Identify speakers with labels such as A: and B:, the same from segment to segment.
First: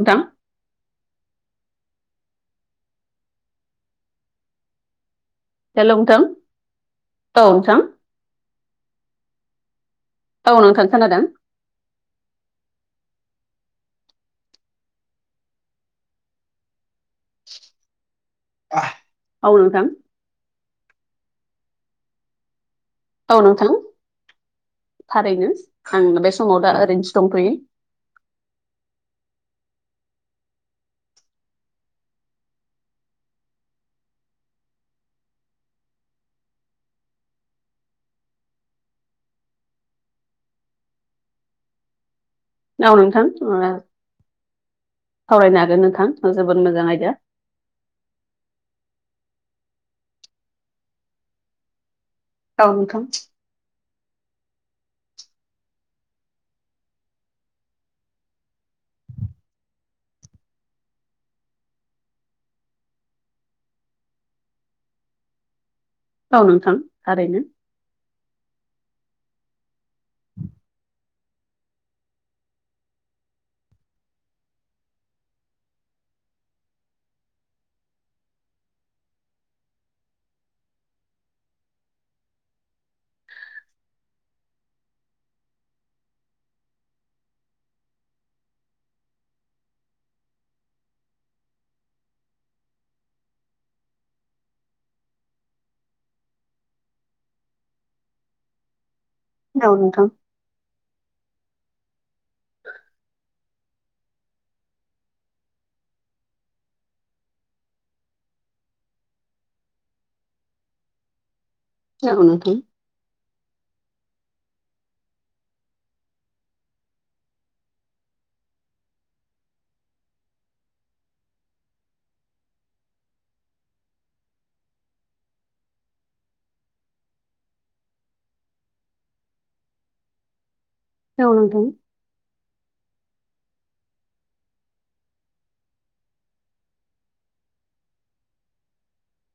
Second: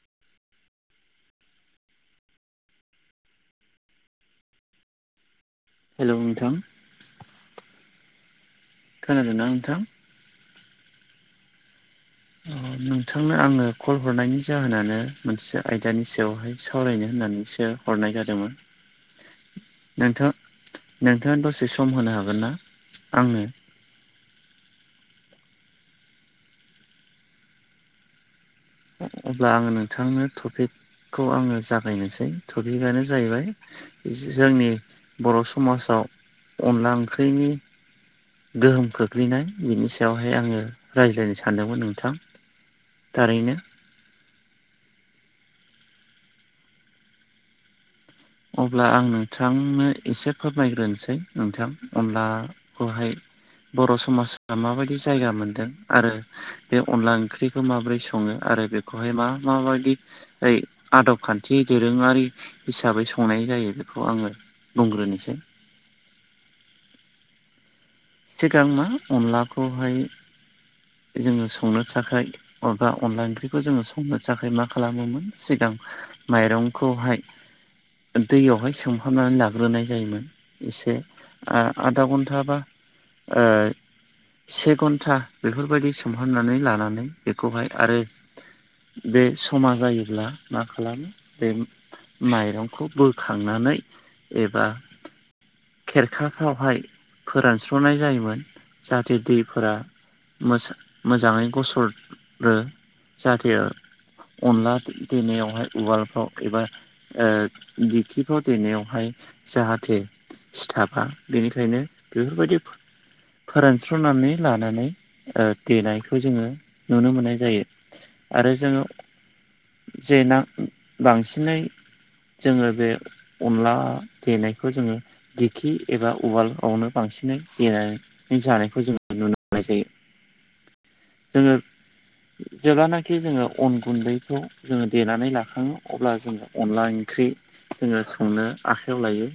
A: नोंथां
B: [inaudible]
A: हेलो नोंथां औ नोंथां
B: खोनादों ना नोंथां
A: औ नोंथां खोनादों
B: नोंथांनो आङो कल हरनायनि जाहोनानो मोनसे आयदानि सायावहाय सावरायनो होननानैसो हरनाय जादोंमोन
A: औ नोंथां
B: नोंथां नोंथाङा दसे सम होनो हागोन ना
A: औ
B: आंनो
A: नोंथां थारैनो आं बे समाव दा ओरैनोसो दंथ'यो
B: अब्ला आङो नोंथांनो टपिकखौ आङो जागायनोसै टपिकआनो जाहैबाय जोंनि बर' समाजाव अनला ओंख्रिनि गोहोम खोख्लैनाय बिनि सायावहाय आङो रायज्लायनो सानदोंमोन नोंथां
A: औ नोंथां
B: थारैनो
A: सावरायनो हागोन नोंथां जोबोद मोजां आयदा
B: अब्ला आं नोंथांनो एसे फोरमायग्रोनोसै नोंथां अब्ला
A: औ नोंथां
B: खौहाय बर' समाजा माबायदि जायगा मोनदों आरो बे अनला ओंख्रिखौ माबोरै सङो आरो बेखौहाय मा माबायदि ओ आदब खान्थि दोरोङारि हिसाबै संनाय जायो बेखौ आङो बुंग्रोनोसै
A: औ नोंथां थारैनो
B: सिगां मा अनलाखौहाय जोङो संनो थाखाय अबा अनला ओंख्रिखौ जोङो संनो थाखाय मा खालामोमोन सिगां माइरंखौहाय दैयावहाय सोंहाबनानै लाग्रोनाय जायोमोन एसे आधा घन्टा बा ओ से घन्टा बेफोरबायदि सोमहरनानै लानानै बेखौहाय आरो बे समा जायोब्ला मा खालामो बे माइरंखौ बोखांनानै एबा खेरखाफ्रावहाय फोरानस्र'नाय जायोमोन जाहाथे दैफोरा
A: औ नोंथां
B: मो मोजाङै गसरो जाहाथे अनला देनायावहाय उवालफ्राव एबा दिखिफ्राव देनायावहाय जाहाथे सिथाबा बेनिखायनो
A: औ नोंथां
B: बेफोरबायदि फोरानस्र'नानै लानानै देनायखौ जोङो नुनो मोननाय जायो आरो जोङो जे ना बांसिनै जोङो बे अनला देनायखौ जोङो दिखि एबा उवालावनो बांसिनै गेनानै जानायखौ जों नुनो मोननाय
A: औ
B: जायो जोंङो
A: नोंथां
B: जेब्लानाखि जोङो अन गुन्दैखौ जोङो देनानै लाखाङो अब्ला जोङो अनला ओंख्रि जोङो संनो आखायाव लायो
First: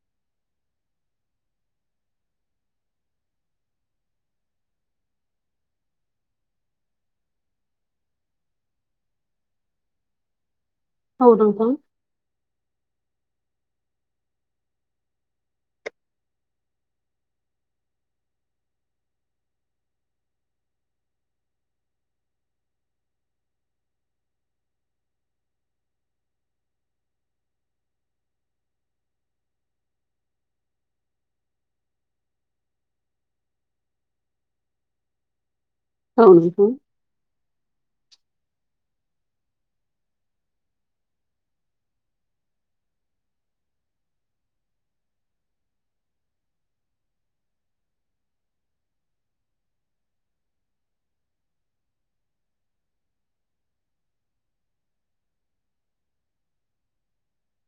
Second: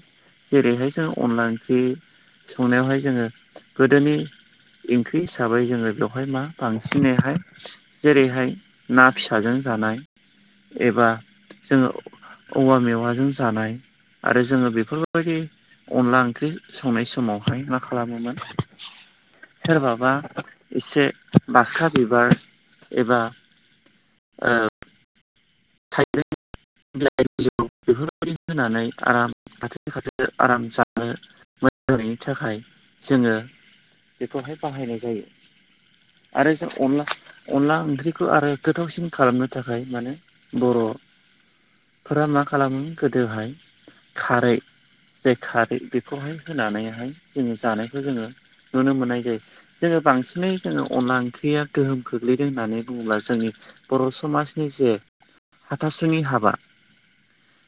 B: जेरैहाय जों अनला ओंख्रि संनायावहाय जोङो गोदोनि ओंख्रि हिसाबै जोङो बेवहाय मा बांसिनैहाय जेरैहाय ना फिसाजों जानाय एबा
A: औ नोंथां
B: जोङो औवा मेवाजों जानाय आरो जोङो बेफोरबाय बेफोरबायदि अनला ओंख्रि संनाय समावहाय मा खालामोमोन सोरबाबा एसे बासखा बिबार एबा ओ [unintelligible] बेफोरबायदि होनानै आराम खाथिखाथो आराम जानो [unintelligible] मोजांनि [unintelligible] थाखाय जोङो बेखौहाय बाहायनाय जायो।
A: औ नोंथां औ
B: आरो
A: नोंथां
B: जों अनला अनला ओंख्रिखौ आरो गोथावसिन खालामनो थाखाय मानो बर'फोरा मा खालामो गोदोहाय खारै जाय खारै बेखौहाय होनानैहाय जोङो जानायखौ जोङो नुनो मोननाय जायो। जोङो बांसिनै जोङो अनला ओंख्रिया गोहोम खोख्लैदों होननानै बुङोब्ला जोंनि बर' समाजनि जे हाथासुनि हाबा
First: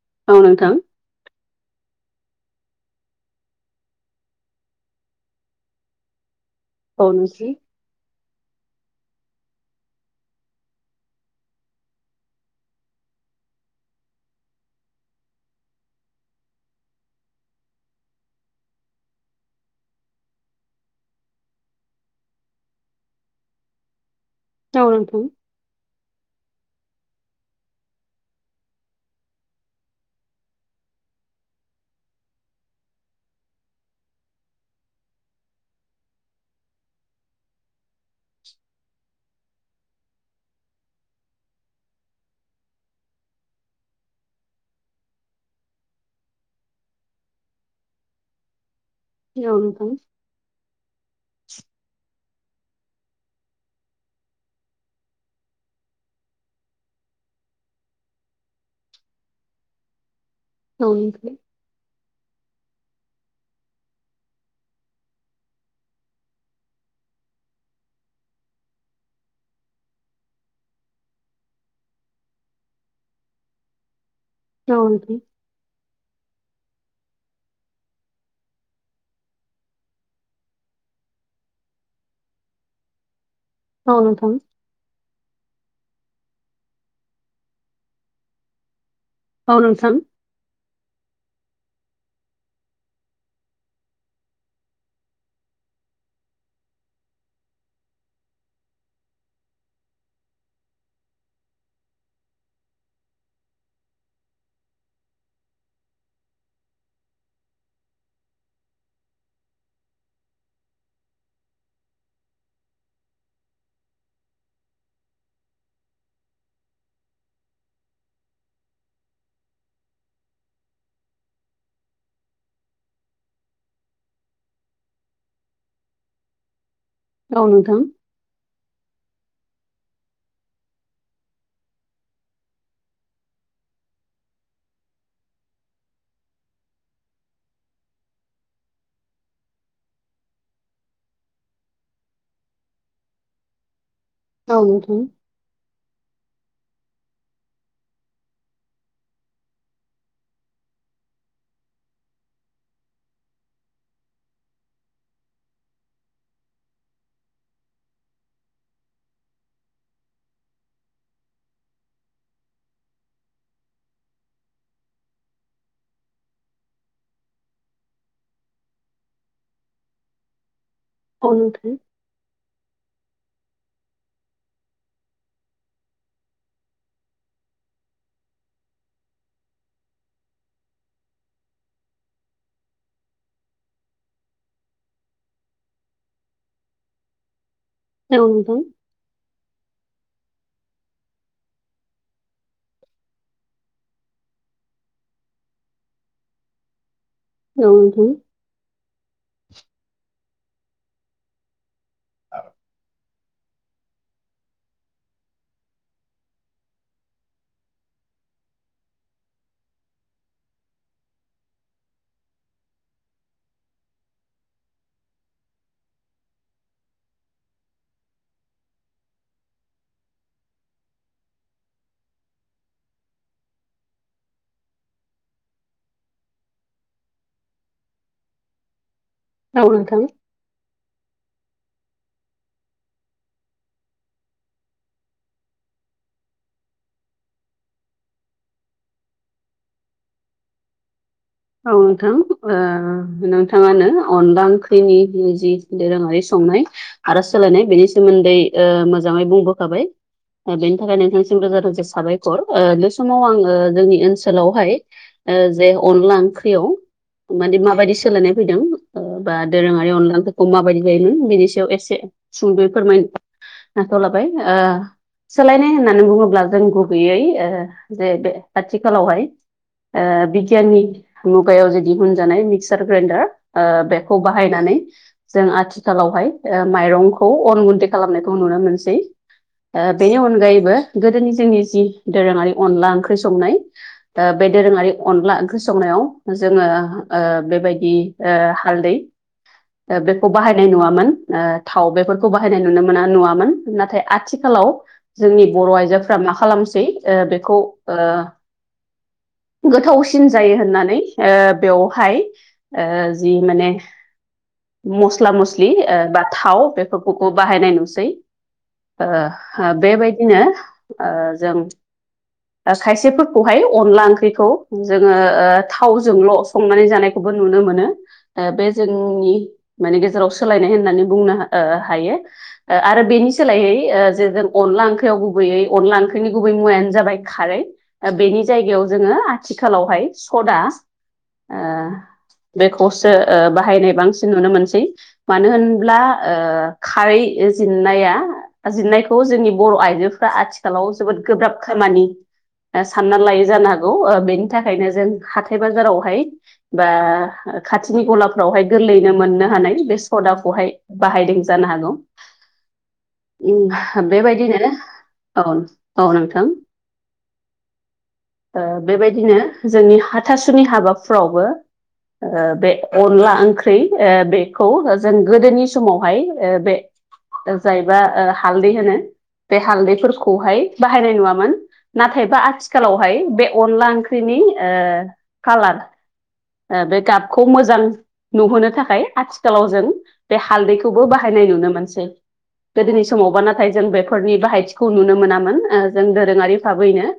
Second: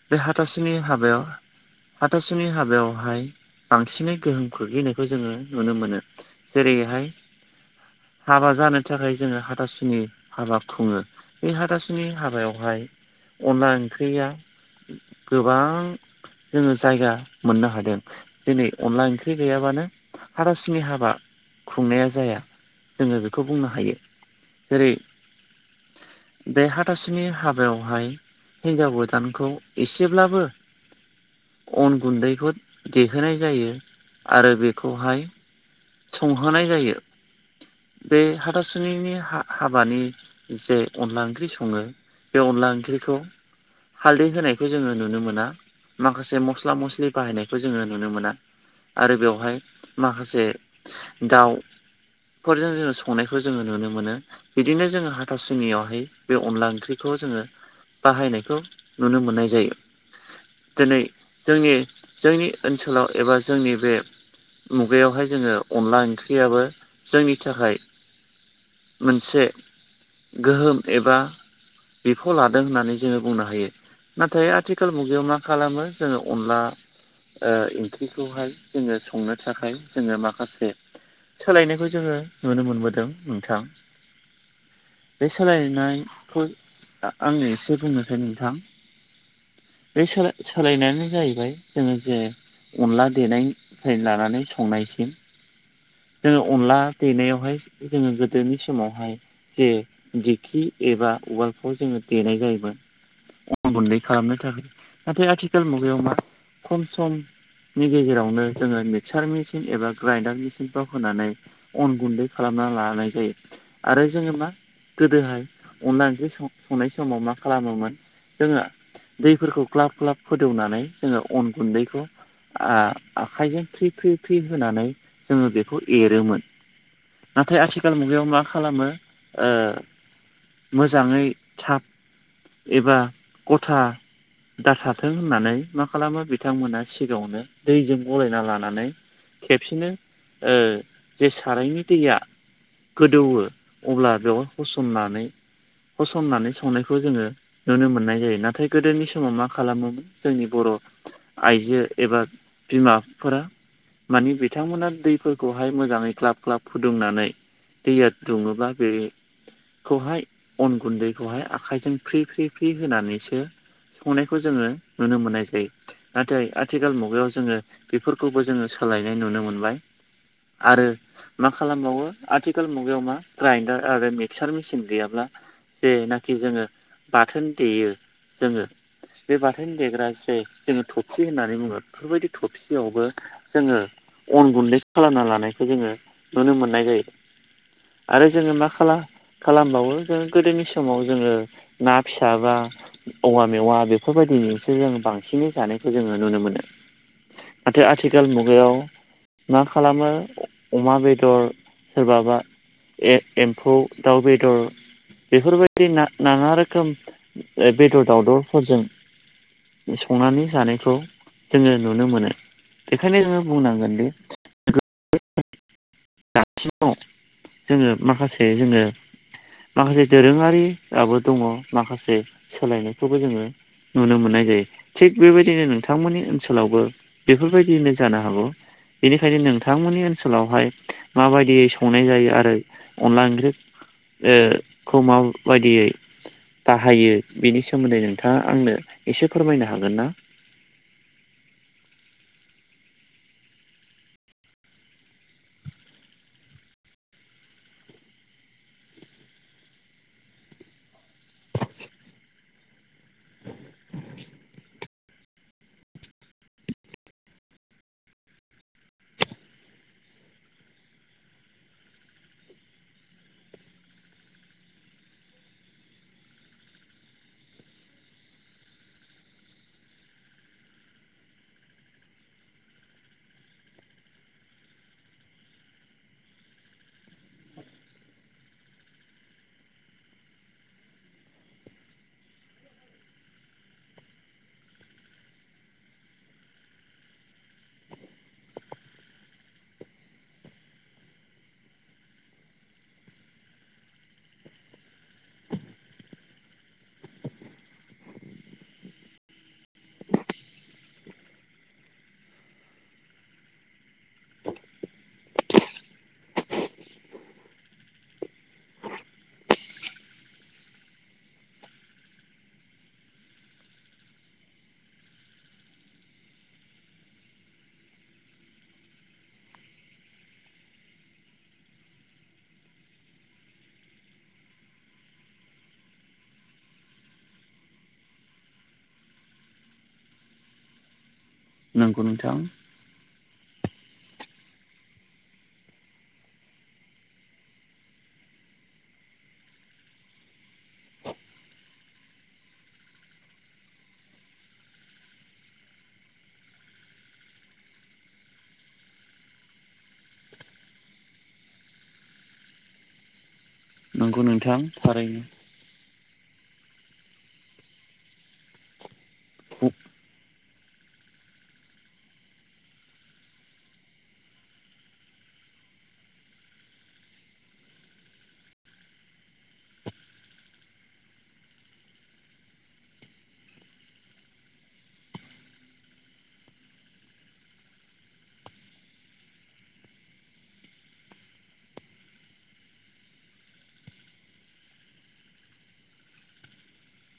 B: बे
A: औ नोंथां
B: हाथासुनि हाबायाव हाथासुनि हाबायावहाय बांसिनै गोहोम खोलैनायखौ जोङो नुनो मोनो। जेरैहाय
A: औ
B: हाबा जानो थाखाय जोङो हाथासुनि हाबा खुङो बे हाथासुनि हाबायावहाय अनला ओंख्रिया गोबां जोङो जायगा मोननो हादों दिनै अनला ओंख्रि गैयाबानो हाबाासुनि हाबा खुंनाया जाया जोङो बेखौ बुंनो हायो। जेरै
A: नोंथां
B: बेहा हाथासुनि हाबायावहाय हिनजाव गोदानखौ एसेब्लाबो अन गुन्दैखौ देहोनाय जायो आरो बेखौहाय संहोनाय जायो बे हाथासुनिनि हा हाबानि जे अनला ओंख्रि सङो बे अनला ओंख्रिखौ हालदै होनायखौ जोङो नुनो मोना। माखासे मस्ला मस्लि बाहायनायखौ जोङो नुनो मोना आरो बेवहाय माखासे दाउफोरजों जोङो संनायखौ जोङो नुनो मोनो। बिदिनो जोङो हाथासुनियावहाय बे अनला ओंख्रिखौ जोङो बाहायनायखौ नुनो मोननाय जायो
A: औ नोंथां औ
B: दिनै
A: नोंथां
B: जोंनि जोंनि ओनसोलाव एबा जोंनि बे मुगायावहाय जोङो अनला ओंख्रियाबो जोंनि थाखाय मोनसे गोहोम एबा बिफाव लादों होननानै जोङो बुंनो हायो नाथाय
A: औ नोंथां औ
B: आथिखाल
A: नोंथां
B: मुगायाव मा खालामो जोङो अनला ओ ओंख्रिखौहाय जोङो संनो थाखाय जोङो माखासे सोलायनायखौ जोङो नुनो मोनबोदों नोंथां।
A: औ नोंथां
B: बे सोलायनायखौ आं एसे बुंनोखै नोंथां।
A: औ नोंथां औ नोंथां औ नोंथां
B: बे सोलाय सोलायनायानो जाहैबाय जोङो जे अनला देनायनिफ्राय लानानै संनायसिम जोङो अनला देनायावहाय जोङो गोदोनि समावहाय जे दिंखि एबा उवालखौ जोङो देनाय जायोमोन। अन गुन्दै खालामनो थाखाय नाथाय आथिखाल मुगायाव मा खम सम नि गेजेरावनो जोङो मिक्सार मेचिन एबा ग्राइडार मेचिनफ्राव होनानै अन गुन्दै खालामना लानाय जायो आरो जोङो मा गोदोहाय अनला ओंख्रि संनाय समाव मा खालामोमोन जोङो दैफोरखौ ग्लाब ग्लाब गोदौनानै जोङो अन गुन्दैखौ आं आखाइजों फ्रि फ्रि फ्रि होनानै जोङो बे खौ एरोमोन नाथाय आथिखाल मुगायाव मा खालामो ओ मोजाङै थाब एबा गथा दासाथों होननानै मा खालामो बिथांमोना सिगाङावनो दैजों गलायना लानानै खेबसेनो जे सारायनि दैया गोदौवो अब्ला बेयाव होसननानै
A: औ
B: होसननानै संनायखौ जोङो नुनो मोननाय जायो नाथाय गोदोनि समाव मा खालामोमोन जोंनि बर' आइजो एबा बिमाफोरा मानि बिथांमोना दै फोरखौहाय मोजाङै ख्लाब ख्लाब फुदुंनानै दैया दुङोब्ला बे खौहाय अन गुन्दैखौहाय आखाइजों फ्रि फ्रि फ्रि होनानैसो संनायखौ जोङो नुनो मोननाय जायो नाथाय आथिखाल मुगायाव जोङो बेफोरखौबो जोङो सोलायनाय नुनो मोनबाय आरो मा खालामबावो आथिखाल मुगायाव मा ग्राइडार आरो मिक्सार मेसिन गैयाब्ला जेनाखि जोङो बाथोन देयो जोङो बे बाथाय देग्रा जे जोङो थफसि होननानै बुङो बेफोरबायदि थबसियावबो जोङो अन गुन्दै खालामना लानायखौ जोङो नुनो मोननाय जायो आरो जोङो
A: नोंथां
B: मा खालाम खालामबावो जों गोदोनि समाव जोङो ना फिसाबा औवा मेवा बेफोरबायदिजोंसो जों बांसिनै जानायखौ जोङो नुनो मोनो
A: औ
B: नाथाय
A: नोंथां
B: आथिखाल मुगायाव मा खालामो अमा बेदर सोरबाबा ए एम्फौ दाउ बेदर बेफोरबायदि नाङा रोखोम बेदर दावदरफोरजों संनानै जानायखौ जोङो नुनो मोनो बेखायनो जोङो बुंनांगोनदि दासिमाव जोङो माखासे जोङो माखासे दोरोङारिआबो दङ माखासे सोलायनायबो जोङो नुनो मोननाय जायो थिग बेबायदिनो नोंथांमोननि ओनसोलावबो बेफोरबायदियैनो जानो हागौ बेनिखायनो
A: औ नोंथां
B: नोंथांमोननि ओनसोलावहाय माबायदियै संनाय जायो आरो अनला ओंख्रि खमाव बेबायदियै बाहायो बेनि सोमोन्दै नोंथाङा आंनो एसे फोरमायनो हागोन ना
A: औ नोंथां ओ नोंथाङानो अनला ओंख्रिनि जि दोरोङारि संनाय आरो सोलायनाय बेनि सोमोन्दै मोजाङै बुंबोखाबाय बेनि थाखाय नोंथांसिम रोजा रोजा साबायखर ओ समाव आङो जोंनि ओनसोलावहाय जे अनला ओंख्रियाव माने माबायदि सोलायनाय फैदों बा दोरोङारि अनलाफोरखौ माबायदि जायोमोन बेनि सायाव एसे सुंदयै फोरमाय नोंथ'लाबाय सोलायनाय होननानै बुङोब्ला जों गुबैयै जे बे आथिखालावहाय बिगियाननि मुगायाव जे दिहुनजानाय मिक्सार ग्राइन्डार बेखौ बाहायनानै जों आथिखालावहाय माइरंखौ अन गुन्दै खालामनायखौ नुनो मोनसै बेनि अनगायैबो गोदोनि जोंनि जि दोरोङारि अनला ओंख्रि संनाय दा बे दोरोङारि अनला ओंख्रि संनायाव जोङो बेबायदि हालदै बेखौ बाहायनाय नुवामोन थाव बेफोरखौ बाहायनाय नुनो मोना नुवामोन नाथाय आथिखालाव जोंनि बर' आइजोफोरा मा खालामसै बेखौ गोथावसिन जायो होननानै बेवहाय जि माने मस्ला मस्लि बा थाव बेफोरखौ बाहायनाय नुसै बेबायदिनो जों खायसेफोरखौहाय अनला ओंख्रिखौ जोङो ओ थावजोंल' संनानै जानायखौबो नुनो मोनो ओ बे जोंनि माने गेजेराव सोलायनाय होननानै बुंनो ओ हायो। ओ आरो बेनि सोलायै ओ जे जों अनला ओंख्रियाव गुबैयै अनला ओंख्रिनि गुबै मुवायानो जाबाय खारै ओ बेनि जायगायाव जोङो आथिखालावहाय सदा ओ
B: नंगौ नोंथां
A: बेखौ खौसो ओ बाहायनाय बांसिन नुनो मोनसै। मानो होनब्ला ओ खारै जिननाया जिरनायखौ जोंनि बर' आइजोफ्रा आथिखालाव जोबोद गोब्राब खामानि ओ साननानै लायै जानो हागौ ओ बेनि थाखायनो जों हाथाय बाजारावहाय बा ओ खाथिनि गलाफ्रावहाय गोरलैयैनो मोननो हानाय बे सदाखौहाय बाहायदों जानो हागौ।
B: [inaudible]
A: उम
B: नंगौ नोंथां
A: बेबायदिनो
B: थारैनो
A: औ औ नोंथां ओ बेबायदिनो जोंनि हारि हाथासुनि हाबाफ्रावबो ओ बे अनला ओंख्रि ओ बेखौ जों गोदोनि समावहाय ओ बे ओ जायबा ओ हालदै होनो बे हालदैफोरखौहाय बाहायनाय नुवामोन। नाथायबा आथिखालावहाय बे अनला ओंख्रिनि ओ कालार ओ बे गाबखौ मोजां नुहोनो थाखाय आथिखालाव जों बे हालदैखौबो बाहायनाय नुनो मोनसै। गोदोनि समावबा नाथाय जों बेफोरनि बाहायथिखौ नुनो मोनामोन ओ जों दोरोङारि भाबैनो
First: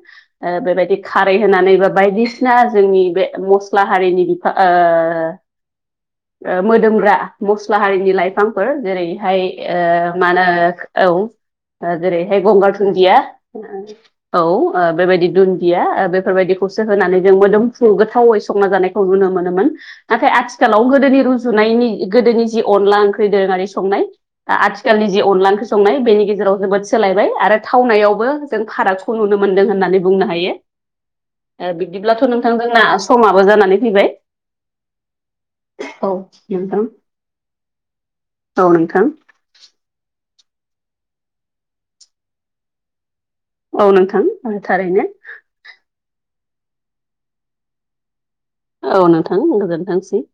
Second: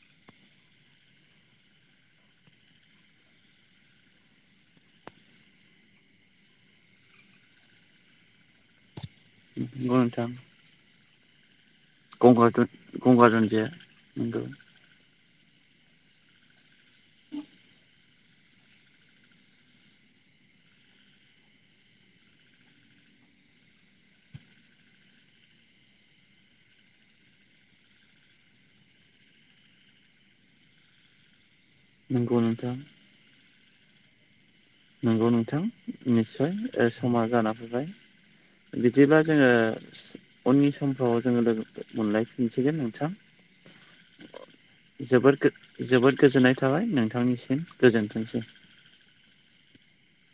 A: ओ बेबायदि खारै होनानै बा बायदिसिना जोंनि बे मस्ला हारिनि बिफा ओ ओ मोदोमग्रा मस्ला हारिनि लाइफांफोर जेरै हाय
B: नंगौ
A: ओ मा
B: नोंथां
A: होनो औ ओ जेरैहाय
B: दुन
A: गंगार धुन्दिया
B: गंगार दुन्दिया
A: औ
B: नंगौ
A: ओ बेबायदि दुन्दिया ओ बेफोरबायदिखौसो होनानै जों मोदोम फ्रु गोथावै संना जानायखौ नुनो मोनोमोन। नाथाय आथिखालाव गोदोनि रुजुनायनि गोदोनि जि अनला ओंख्रि दोरोङारि संनाय आथिखालनि जि अनला ओंख्रि संनाय बेनि गेजेराव जोबोद सोलायबाय आरो थावनायावबो जों फाराग खौ नुनो मोनदों होननानै बुंनो हायो।
B: [inaudible]
A: ओ बिब्दिब्लाथ' नोंथां जोंना समाबो जानानै फैबाय
B: नंगौ नोंथां
A: औ
B: निस्सय
A: नोंथां
B: ओ समा जाना फैबाय
A: औ नोंथां
B: बिदिब्ला जोङो उननि समफ्राव जोङो लोगो मोनलायफिनसिगोन नोंथां।
A: औ नोंथां थारैनो
B: जोबोर गो जोबोद गोजोननाय थाबाय नोंथांनिसिम गोजोनथोंसै।
A: औ नोंथां गोजोनथोंसै।